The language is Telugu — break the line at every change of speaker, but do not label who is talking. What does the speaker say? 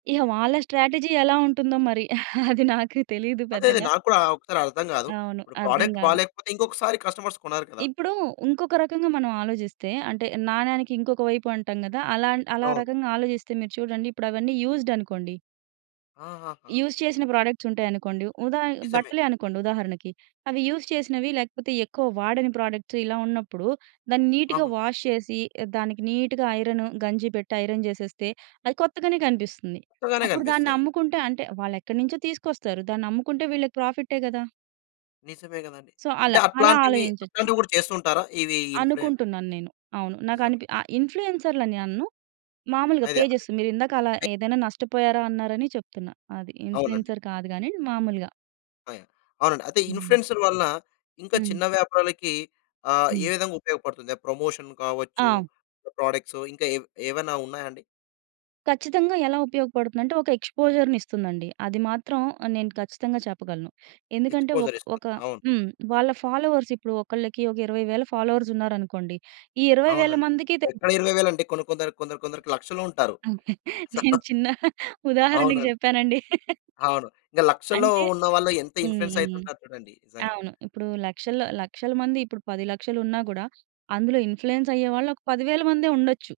ఇగ వాళ్ళ స్ట్రాటజీ ఎలా ఉంటుందో మరి! అది నాకు తెలియదు
అదే, అదే.
పెద్దగా.
నాక్కూడా ఒకసారి అర్థం గాదు.
అవును.
ఇప్పుడు
అర్థం
ప్రొడక్ట్
గాదు.
బాలేకపోతే ఇంకొకసారి కస్టమర్స్ కొనరు కదా!
ఇప్పుడు వుంకొక రకంగా మనం ఆలోచిస్తే, అంటే నాణేనికి ఇంకొక వైపు అంటాం కదా! అలా, అలా
అవును.
రకంగా ఆలోచిస్తే మీరు చూడండి ఇప్పుడవన్నీ యూజ్‌డ్ అనుకోండి...
ఆహాహా!
యూజ్ చేసిన ప్రొడక్ట్స్ ఉంటాయనుకోండి, ఉదా
నిజమే.
బట్టలే అనుకోండి ఉదాహరణకి, అవి యూజ్ చేసినవి లేకపోతే ఎక్కువ వాడని ప్రొడక్ట్స్ ఇలా ఉన్నప్పుడు, దాన్ని నీట్‌గా
అవును.
వాష్ చేసి దానికి నీట్‌గా ఐరన్, గంజి పెట్టి ఐరన్ చేసేస్తే, అది కొత్తగానే కనిపిస్తుంది.
కొత్తగానే
అప్పుడు
కనిపిస్తాయి.
దాన్నమ్ముకుంటే అంటే, వాళ్లెక్కడినుంచో తీసుకొస్తారు. దాన్నమ్ముకుంటే వీళ్ళకి ప్రాఫిటే గదా!
నిజమే కదండీ.
సో,
అంటే,
అలా. అలా
అట్లాంటివి,
ఆలోచించొచ్చు.
అట్లాంటివి కూడా చేస్తుంటారా ఇవి ఇన్‌ఫ్లూయెన్
అనుకుంటున్నాను నేను. అవును. నాకు
నిజమే.
అనిపి ఇన్‌ఫ్లూయెన్సర్‌లని అన్ను. మాములుగా
అదే.
పేజెస్ మీరిందాక, అలా ఏదైనా నష్టపోయారా, అన్నారని చెప్తున్నా. అది.
అవునండి.
ఇన్‌ఫ్లూయెన్సర్ కాదు గాని మాములుగా.
అవునండి. అయితే
హ్మ్.
ఇన్‌ఫ్లూయెన్సర్ వలన ఇంకా
హ్మ్.
చిన్న వ్యాపారాలకి ఆహ్, ఏ
హ్మ్.
విధంగా ఉపయోగపడుతుంది? ప్రమోషన్ కావచ్చు
ఆ!
ప్రొడక్ట్స్ ఇంకా ఏ ఏవైనా ఉన్నాయా అండి?
కచ్చితంగా ఎలా ఉపయోగపడుతుందంటే, ఒక ఎక్స్‌పోజర్‌నిస్తుందండి. అది మాత్రం ఆహ్, నేను ఖచ్చితంగా చెప్పగలను. ఎందుకంటే, ఒక్
ఎక్స్‌పోజరిస్తుంది.
ఒక
అవును.
హ్మ్. వాళ్ళ ఫాలోవర్స్ ఇప్పుడు ఒకళ్ళకి ఒక 20000 ఫాలోవర్స్ ఉన్నారనుకోండి. ఈ 20000
అవునండి.
మందికి తె
ఎక్కడ ఇరవై వేలండీ, కొన్ని కొందరికి కొందరు కొందరికి లక్షలో ఉంటారు.
నేను చిన్న ఉదాహరణకు
అవునండి.
చెప్పానండి.
అవును. ఇంకా లక్షలో
అంటే
ఉన్న వాళ్ళు ఎంత
హ్మ్.
ఇన్‌ఫ్లూయెన్స్
హ్మ్.
అయితుంటారు చూడండి నిజంగా.
అవును. ఇప్పుడు లక్షల్లో లక్షల మంది ఇప్పుడు 1000000 ఉన్నా గూడా అందులో ఇన్‌ఫ్లూయెన్స్ అయ్యేవాళ్ళు ఒక 10000 మందే ఉండొచ్చు.